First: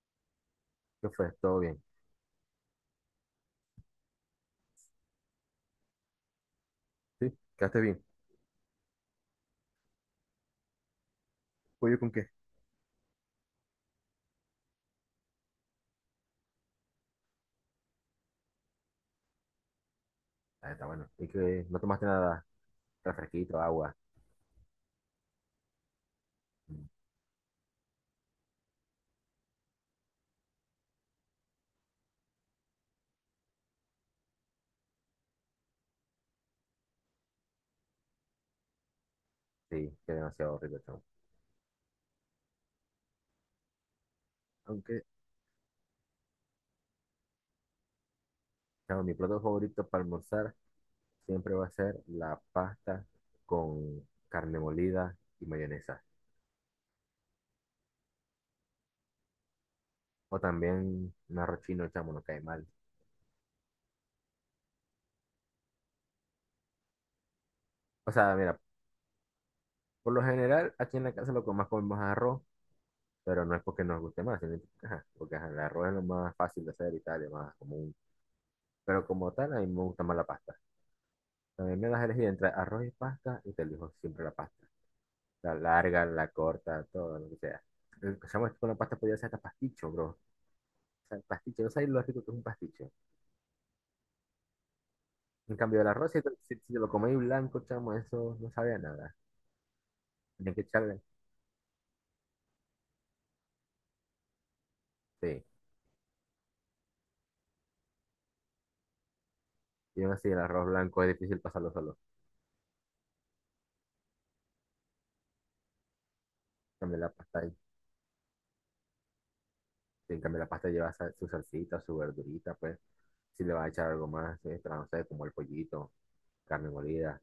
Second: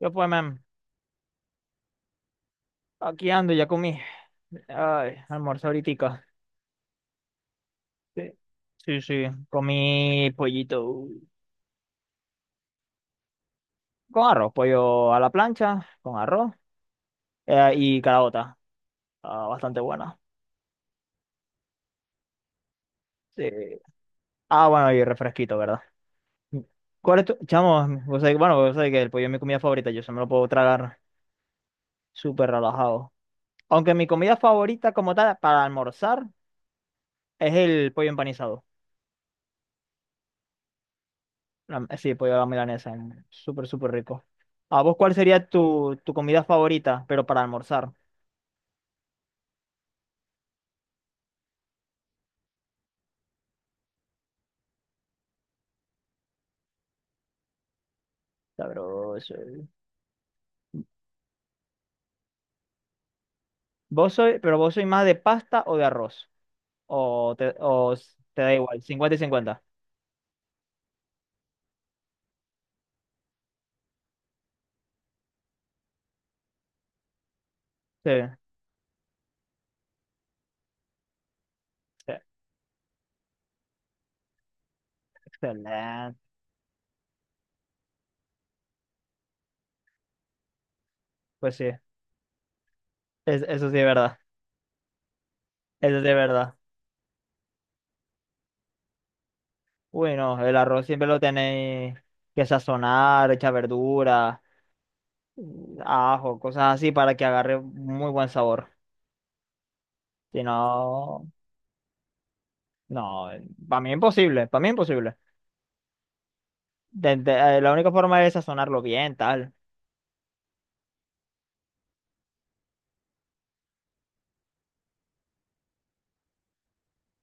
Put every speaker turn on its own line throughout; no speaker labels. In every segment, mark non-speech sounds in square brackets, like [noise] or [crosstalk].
Yo pues, man,
¿Qué fue? ¿Todo bien?
aquí ando, ya comí. Ay, almuerzo ahoritica.
¿Sí? ¿Quedaste bien?
Sí, sí, sí, comí pollito
¿Pollo con qué?
con arroz, pollo a la plancha, con arroz y calabota. Ah, bastante buena.
Ah, está bueno. ¿Y que no tomaste nada? ¿Refresquito,
Sí.
agua?
Ah, bueno, y refresquito, ¿verdad?
Mm,
¿Cuál es tu? Chamo, bueno, vos sabés que el pollo es mi comida favorita, yo se me lo puedo tragar súper relajado. Aunque mi comida favorita como tal para almorzar es el pollo empanizado.
sí, qué demasiado rico, chamo.
Sí, pollo a la milanesa. Súper, súper rico. ¿A vos
Aunque,
cuál sería tu comida favorita, pero para almorzar?
chamo, mi plato favorito para almorzar siempre va a ser la pasta con carne molida y mayonesa.
Sabroso.
O también un arroz chino, chamo, no cae mal.
¿Vos soy, pero vos sois más de pasta o de arroz? ¿O te,
O sea,
te da
mira,
igual? 50 y 50.
por lo general aquí en la casa lo que más comemos es arroz, pero no es porque nos guste más, sino que, ajá, porque ajá, el arroz es lo más fácil de hacer y tal, es más común.
Sí,
Pero como tal, a mí me gusta más la pasta. También me das a
sí,
elegir entre arroz y pasta y te elijo siempre la pasta. La larga,
excelente.
la corta, todo lo que sea. Empezamos con la pasta, podía ser hasta pasticho, bro. O sea, el
Pues
pasticho,
sí,
no sabes lo rico que es un pasticho.
eso sí es verdad.
En cambio, el
Eso sí
arroz,
es
si, te- si,
verdad.
si te lo coméis blanco, chamo, eso no sabe a nada.
Bueno,
Tienes
el
que
arroz
echarle,
siempre lo tenéis que sazonar, echar verdura,
sí.
ajo, cosas así para que agarre muy buen sabor.
Y aún así, el
Si
arroz blanco es
no,
difícil pasarlo solo.
no, para mí imposible, para mí imposible.
En cambio, la
de-
pasta, ahí-
de- eh, la única forma es sazonarlo bien, tal.
en cambio, la pasta lleva su salsita, su verdurita, pues. Si le vas a echar algo más, extra, no sé, como el pollito, carne molida.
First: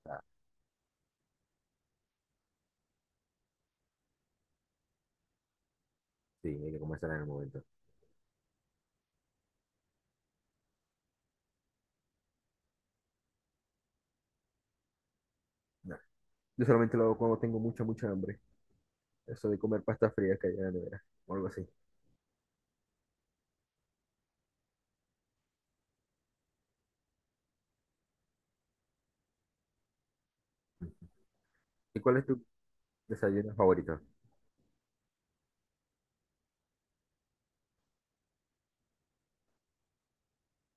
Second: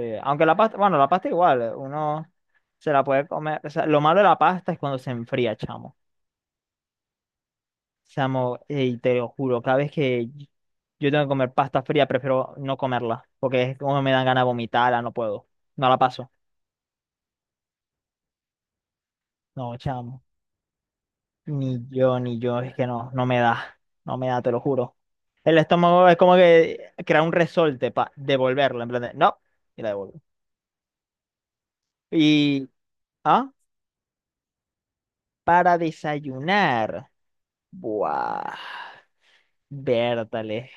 O sea,
aunque la pasta, bueno, la pasta igual, uno se la puede comer. O sea, lo malo de la pasta es cuando se enfría, chamo.
sí, hay que comérsela en el momento.
Chamo, y te lo juro, cada vez que yo tengo que comer pasta fría, prefiero no comerla, porque es como me dan ganas de vomitarla, no puedo. No
No.
la paso.
Yo solamente lo hago cuando tengo mucha, mucha hambre. Eso de
No,
comer pasta
chamo.
fría que hay en la nevera, o algo así.
Ni yo, ni yo, es que no, no me da. No me da, te lo juro. El estómago es como que crea un resorte para devolverla, en plan de, no, y la devuelvo.
¿Y cuál es tu
Y,
desayuno
¿ah?
favorito?
Para desayunar. Buah. Vértale.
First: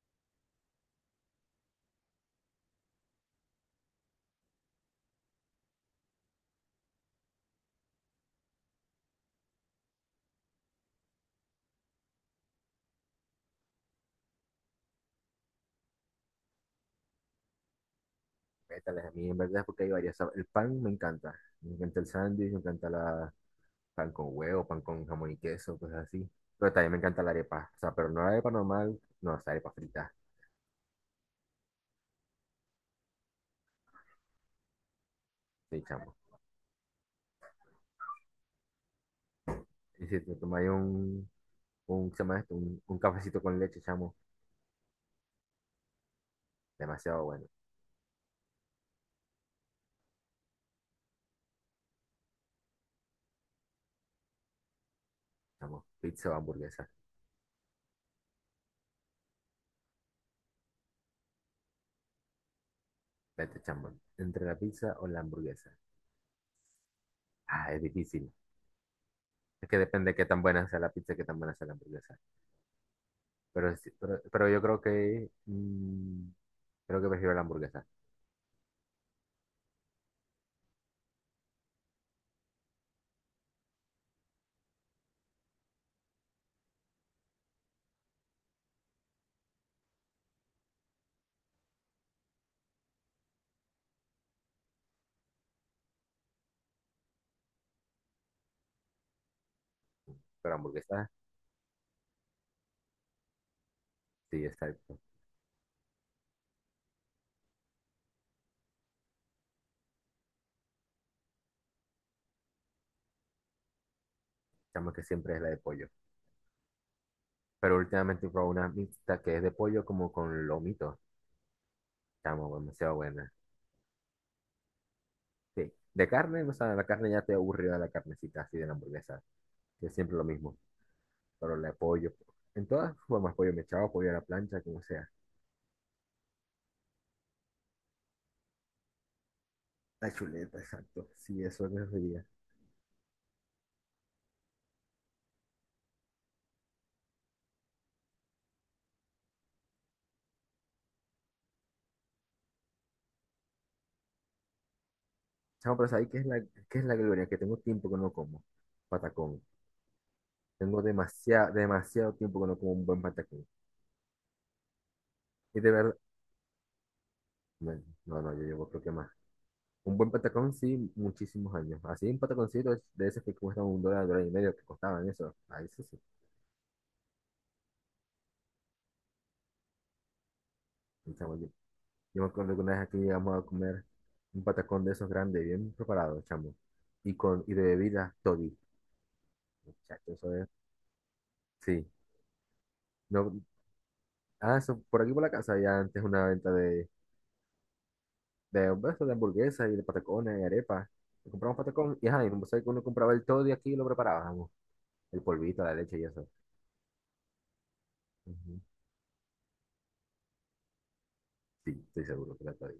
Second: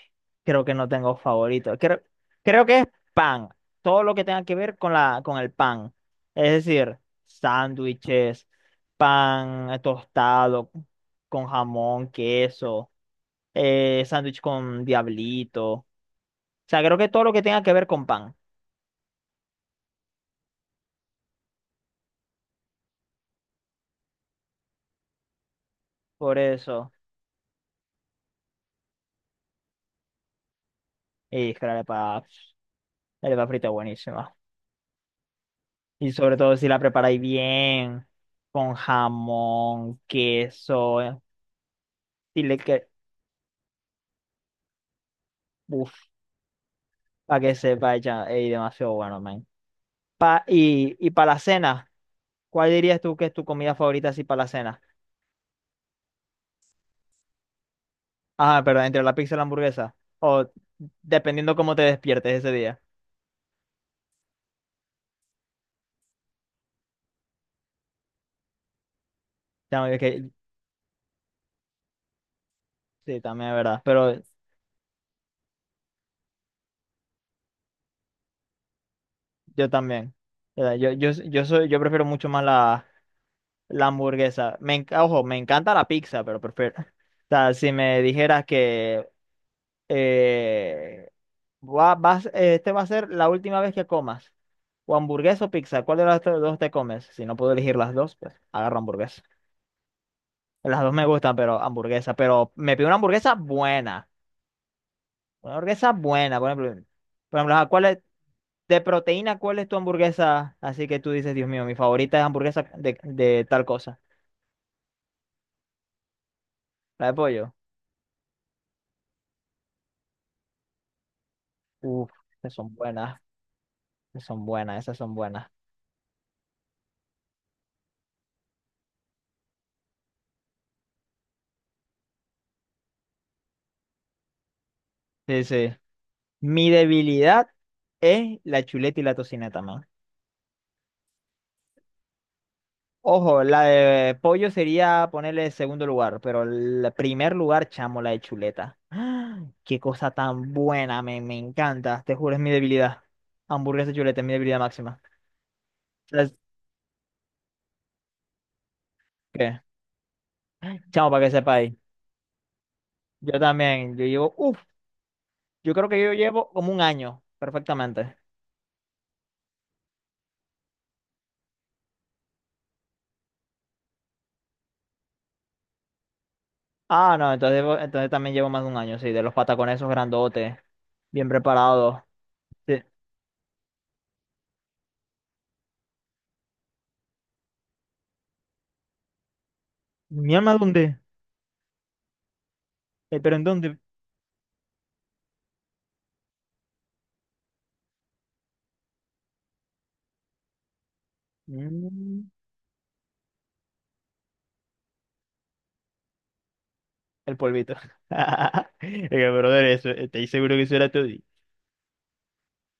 Creo que no tengo favorito. Creo que es pan. Todo lo que tenga que ver con el pan. Es decir, sándwiches, pan tostado con jamón, queso, sándwich con diablito. O sea, creo que todo lo que tenga que ver con pan.
Vétales, a mí en verdad es porque hay varias. El pan me encanta. Me encanta el sándwich, me encanta la pan con huevo, pan con jamón y queso, cosas así.
Por
Pero también
eso.
me encanta la arepa. O sea, pero no la arepa normal, no, es arepa frita.
Y es que la arepa frita es buenísima.
Sí,
Y
chamo.
sobre todo si la preparáis bien, con jamón,
Y si te tomas
queso,
un, ¿qué se llama esto?
dile
Un,
que,
un cafecito con leche, chamo,
uff,
demasiado
para
bueno.
que sepa, ella, ey, demasiado bueno, man. Y para la cena, ¿cuál dirías tú que es tu comida favorita así para la cena?
Chamo, pizza o hamburguesa.
Ah, pero entre la pizza y la hamburguesa, o dependiendo cómo te despiertes ese día.
Vete, chamo. Entre la pizza o la hamburguesa. Ah, es difícil. Es que
Ya,
depende de qué tan buena sea la pizza y qué tan buena sea la hamburguesa.
sí, también es
Pero,
verdad,
sí-
pero
pero, pero yo creo que creo que prefiero la hamburguesa.
yo también. Yo prefiero mucho más la hamburguesa. Ojo, me encanta la pizza, pero prefiero. [laughs] O sea, si me dijeras que eh, vas, este va a ser la última vez que comas, o hamburguesa o pizza, ¿cuál de las dos te comes? Si no puedo elegir las dos, pues agarro hamburguesa.
Pero
Las dos me
hamburguesa,
gustan, pero hamburguesa. Pero me pido una hamburguesa buena.
sí, exacto.
Una hamburguesa buena, por ejemplo. Por ejemplo, ajá, de proteína, ¿cuál es tu hamburguesa? Así que tú dices, Dios mío, mi favorita es hamburguesa de tal cosa.
Chamo que siempre es la de pollo.
La de pollo.
Pero últimamente probé una mixta que es de pollo como con lomito.
Uf,
Chamo,
esas son
demasiado
buenas.
buena.
Son buenas, esas son buenas.
Sí. De carne, o sea, la carne ya te aburrió de la carnecita así de la hamburguesa. Que es siempre lo mismo. Pero la de pollo. En todas formas, pollo mechado, pollo a la plancha, como sea.
Sí, sí, mi debilidad es la chuleta y la tocineta, man.
La chuleta, exacto. Sí, eso es lo que sería.
Ojo, la de pollo sería ponerle segundo lugar, pero el primer lugar, chamo, la de chuleta. ¡Ah! Qué cosa tan buena, me encanta. Te juro, es mi debilidad. Hamburguesa y chuleta es mi debilidad máxima.
Chamo, pero ¿sabes qué es
¿Sabes
la, qué es la gloria? Que tengo tiempo que no como. Patacón.
qué?
Tengo
Chamo, para que
demasiado,
sepa ahí.
demasiado tiempo que no como un buen
Yo
patacón.
también, yo llevo, uff,
Y de
yo creo
verdad,
que yo llevo como un año,
bueno,
perfectamente.
no, no, yo llevo creo que más. Un buen patacón, sí, muchísimos años. Así un pataconcito de esos que cuestan $1, $1.50, que costaban eso. Ahí eso sí.
Ah, no, entonces, también llevo más de un año, sí, de los patacones esos grandotes,
Un
bien
chamo, Yo
preparados.
yo me acuerdo que una vez
Sí.
aquí llegamos a comer un patacón de esos grandes, bien preparado, chamo. Y con, y de bebida, toddy. Muchachos, eso
¿Mi
es.
alma dónde?
Sí.
¿Pero
No,
en dónde?
ah, eso, por aquí por la casa había antes una venta de, pues, de hamburguesas y de patacones y arepas. Y compramos patacón y ajá,
Mm,
y no sé que uno compraba el toddy aquí y lo preparábamos. El polvito, la leche y eso.
el polvito.
Ujú.
[laughs] Es que, brother, eso, estoy seguro que eso era todo.
Sí, estoy seguro que era toddy.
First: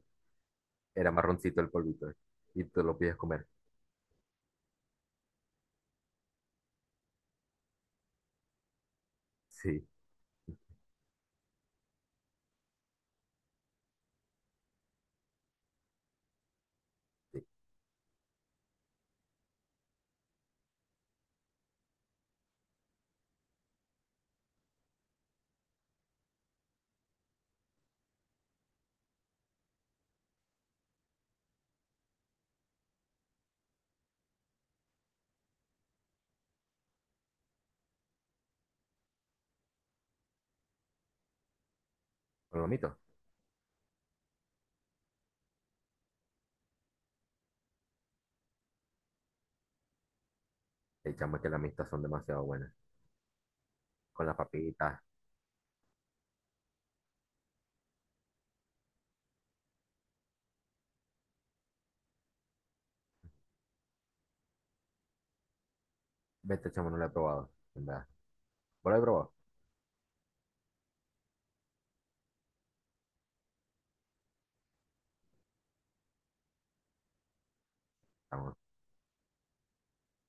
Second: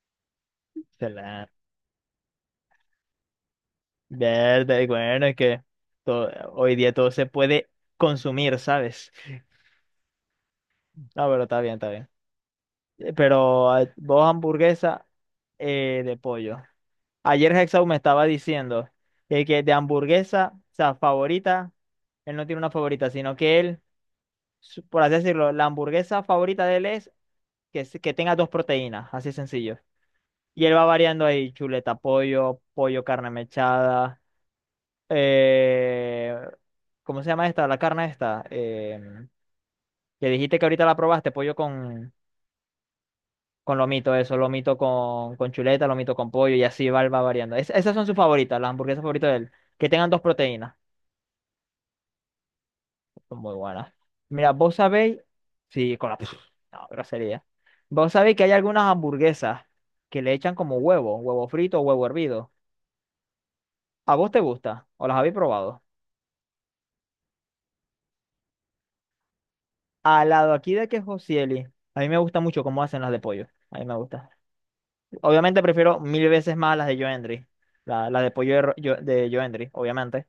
Se
Era
la.
marroncito el polvito. Y te lo pides comer.
Verdad, y bueno, es que hoy día todo se puede consumir, ¿sabes?
Sí,
No, pero está bien, está bien. Pero vos hamburguesa de pollo.
sí.
Ayer Hexau me estaba diciendo de que de hamburguesa, o sea, favorita, él no tiene una favorita, sino que él, por así decirlo, la hamburguesa favorita de él es que, que tenga dos proteínas, así sencillo. Y él va variando ahí, chuleta, pollo, carne mechada, eh, ¿cómo se llama esta? La carne esta, que dijiste que ahorita la probaste, pollo con,
Con lo mito.
con lomito, eso, lomito con chuleta, lomito con pollo, y así va variando. Esas son sus favoritas, las hamburguesas favoritas de él, que tengan dos proteínas.
El chamo es que las mistas son demasiado buenas.
Son muy buenas.
Con las
Mira, vos
papitas.
sabéis, sí, con la. [laughs] No, grosería. Vos sabéis que hay algunas hamburguesas que le echan como huevo, frito o huevo hervido. ¿A vos te gusta? ¿O las habéis probado?
Vete, chamo, no lo he probado. En verdad. ¿Vos lo he probado?
Al lado aquí de que Josieli, a mí me gusta mucho cómo hacen las de pollo. A mí me gusta. Obviamente prefiero mil veces más las de Joendry. Las de
Chamo.
pollo de Joendry, obviamente.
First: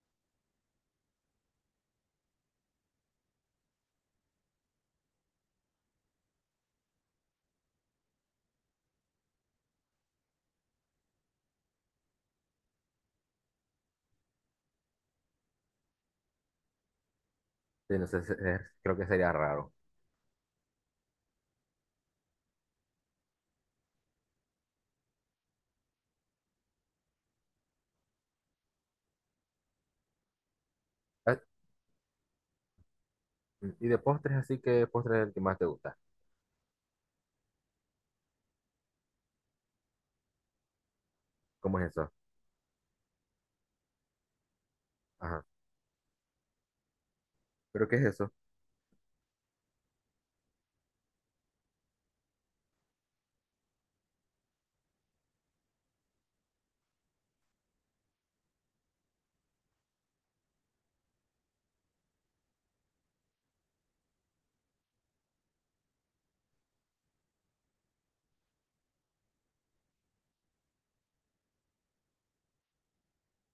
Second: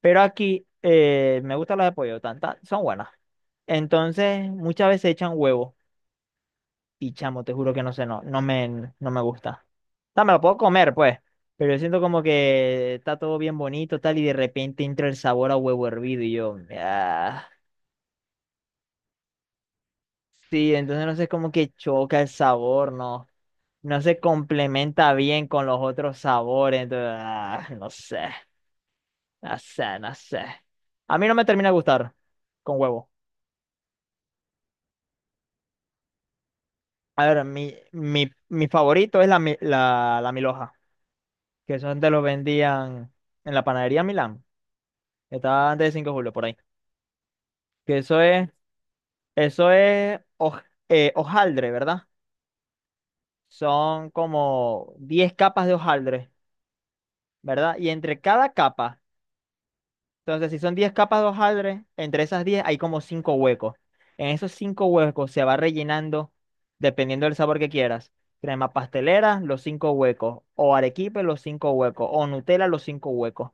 Pero aquí me gustan las de pollo, son buenas. Entonces, muchas veces echan huevo. Y chamo, te juro que no sé, no, no me gusta. O sea, me lo puedo comer, pues. Pero yo siento como que está todo bien bonito, tal, y de repente entra el sabor a huevo hervido y yo, ah.
Sí, no sé, se- es- creo que sería raro.
Sí, entonces no sé como que choca el sabor, no, no se complementa bien con los otros sabores, entonces, ah, no sé, no sé, no sé. A mí no
Ah,
me termina de gustar con huevo.
y de postres, así que postres es el que más te gusta.
A ver, mi favorito es la milhoja, que
¿Cómo es
eso antes
eso?
lo vendían en la panadería Milán.
Ajá.
Está antes de Cinco de Julio, por ahí.
¿Pero qué
Que
es eso?
eso es hojaldre, ¿verdad? Son como 10 capas de hojaldre, ¿verdad? Y entre cada capa, entonces si son 10 capas de hojaldre, entre esas 10 hay como 5 huecos. En esos 5 huecos se va rellenando, dependiendo del sabor que quieras, crema pastelera, los 5 huecos, o arequipe, los 5 huecos, o Nutella, los 5 huecos.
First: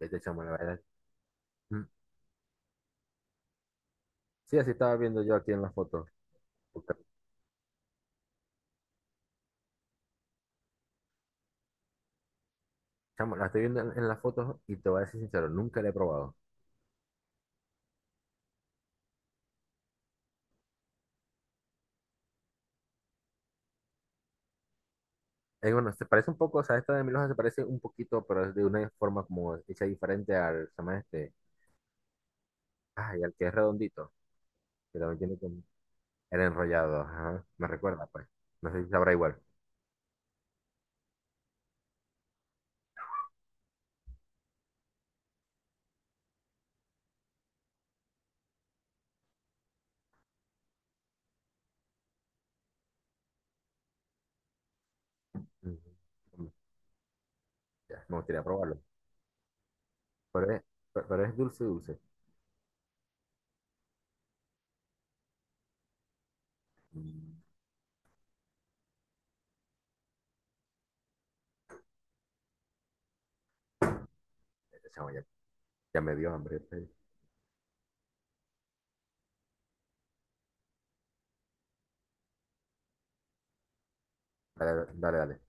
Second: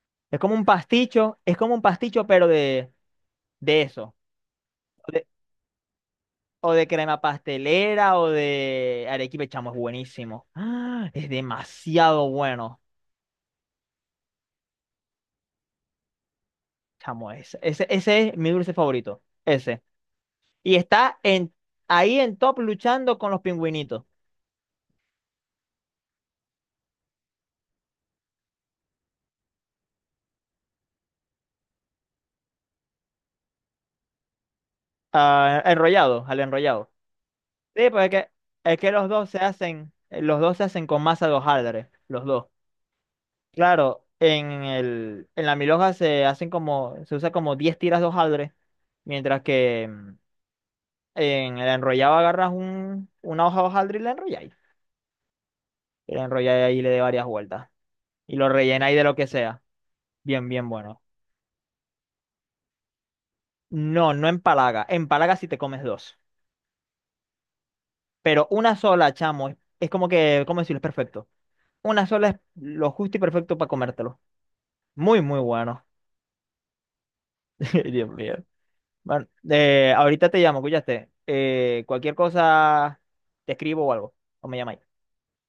Vete,
Es
chamo, la
como un
verdad.
pasticho, es como un pasticho, pero de eso.
Sí, así estaba viendo yo aquí en las fotos.
O de
Porque,
crema pastelera o de arequipe, chamo, es buenísimo. ¡Ah! Es demasiado bueno,
chamo, la estoy viendo en las fotos y te voy a decir sincero, nunca la he probado.
chamo. Ese es mi dulce favorito. Ese. Y está ahí en top luchando con los pingüinitos.
Es bueno, se parece un poco, o sea, esta de Milhoja se parece un poquito, pero es de una forma como hecha diferente al, se llama este, ay, al que es redondito, que también tiene
Ah,
como
enrollados,
el
al enrollado.
enrollado, ajá, me
Sí, pues
recuerda,
es
pues.
que,
No sé si
los
sabrá
dos
igual.
se hacen, los dos se hacen con masa de hojaldre, los dos. Claro, en la milhoja se usa como 10 tiras de hojaldre, mientras que en el enrollado agarras una hoja de hojaldre y la enrolláis. Y la
Ujú.
enrolláis ahí y le de varias vueltas.
Ya, me
Y
gustaría
lo
probarlo.
rellenáis de lo que sea. Bien,
Pero es,
bien bueno.
pero es dulce, dulce.
No, no empalaga. Empalaga si te comes dos.
Mm,
Pero una sola, chamo, es como que, ¿cómo decirlo? Es perfecto. Una sola es lo justo y perfecto para comértelo.
chamo,
Muy,
ya,
muy bueno.
ya me dio hambre, pues.
[laughs] Dios mío. Bueno, ahorita te llamo, escuchaste. Cualquier cosa, te escribo o algo. O me
Dale,
llamáis.
dale, dale.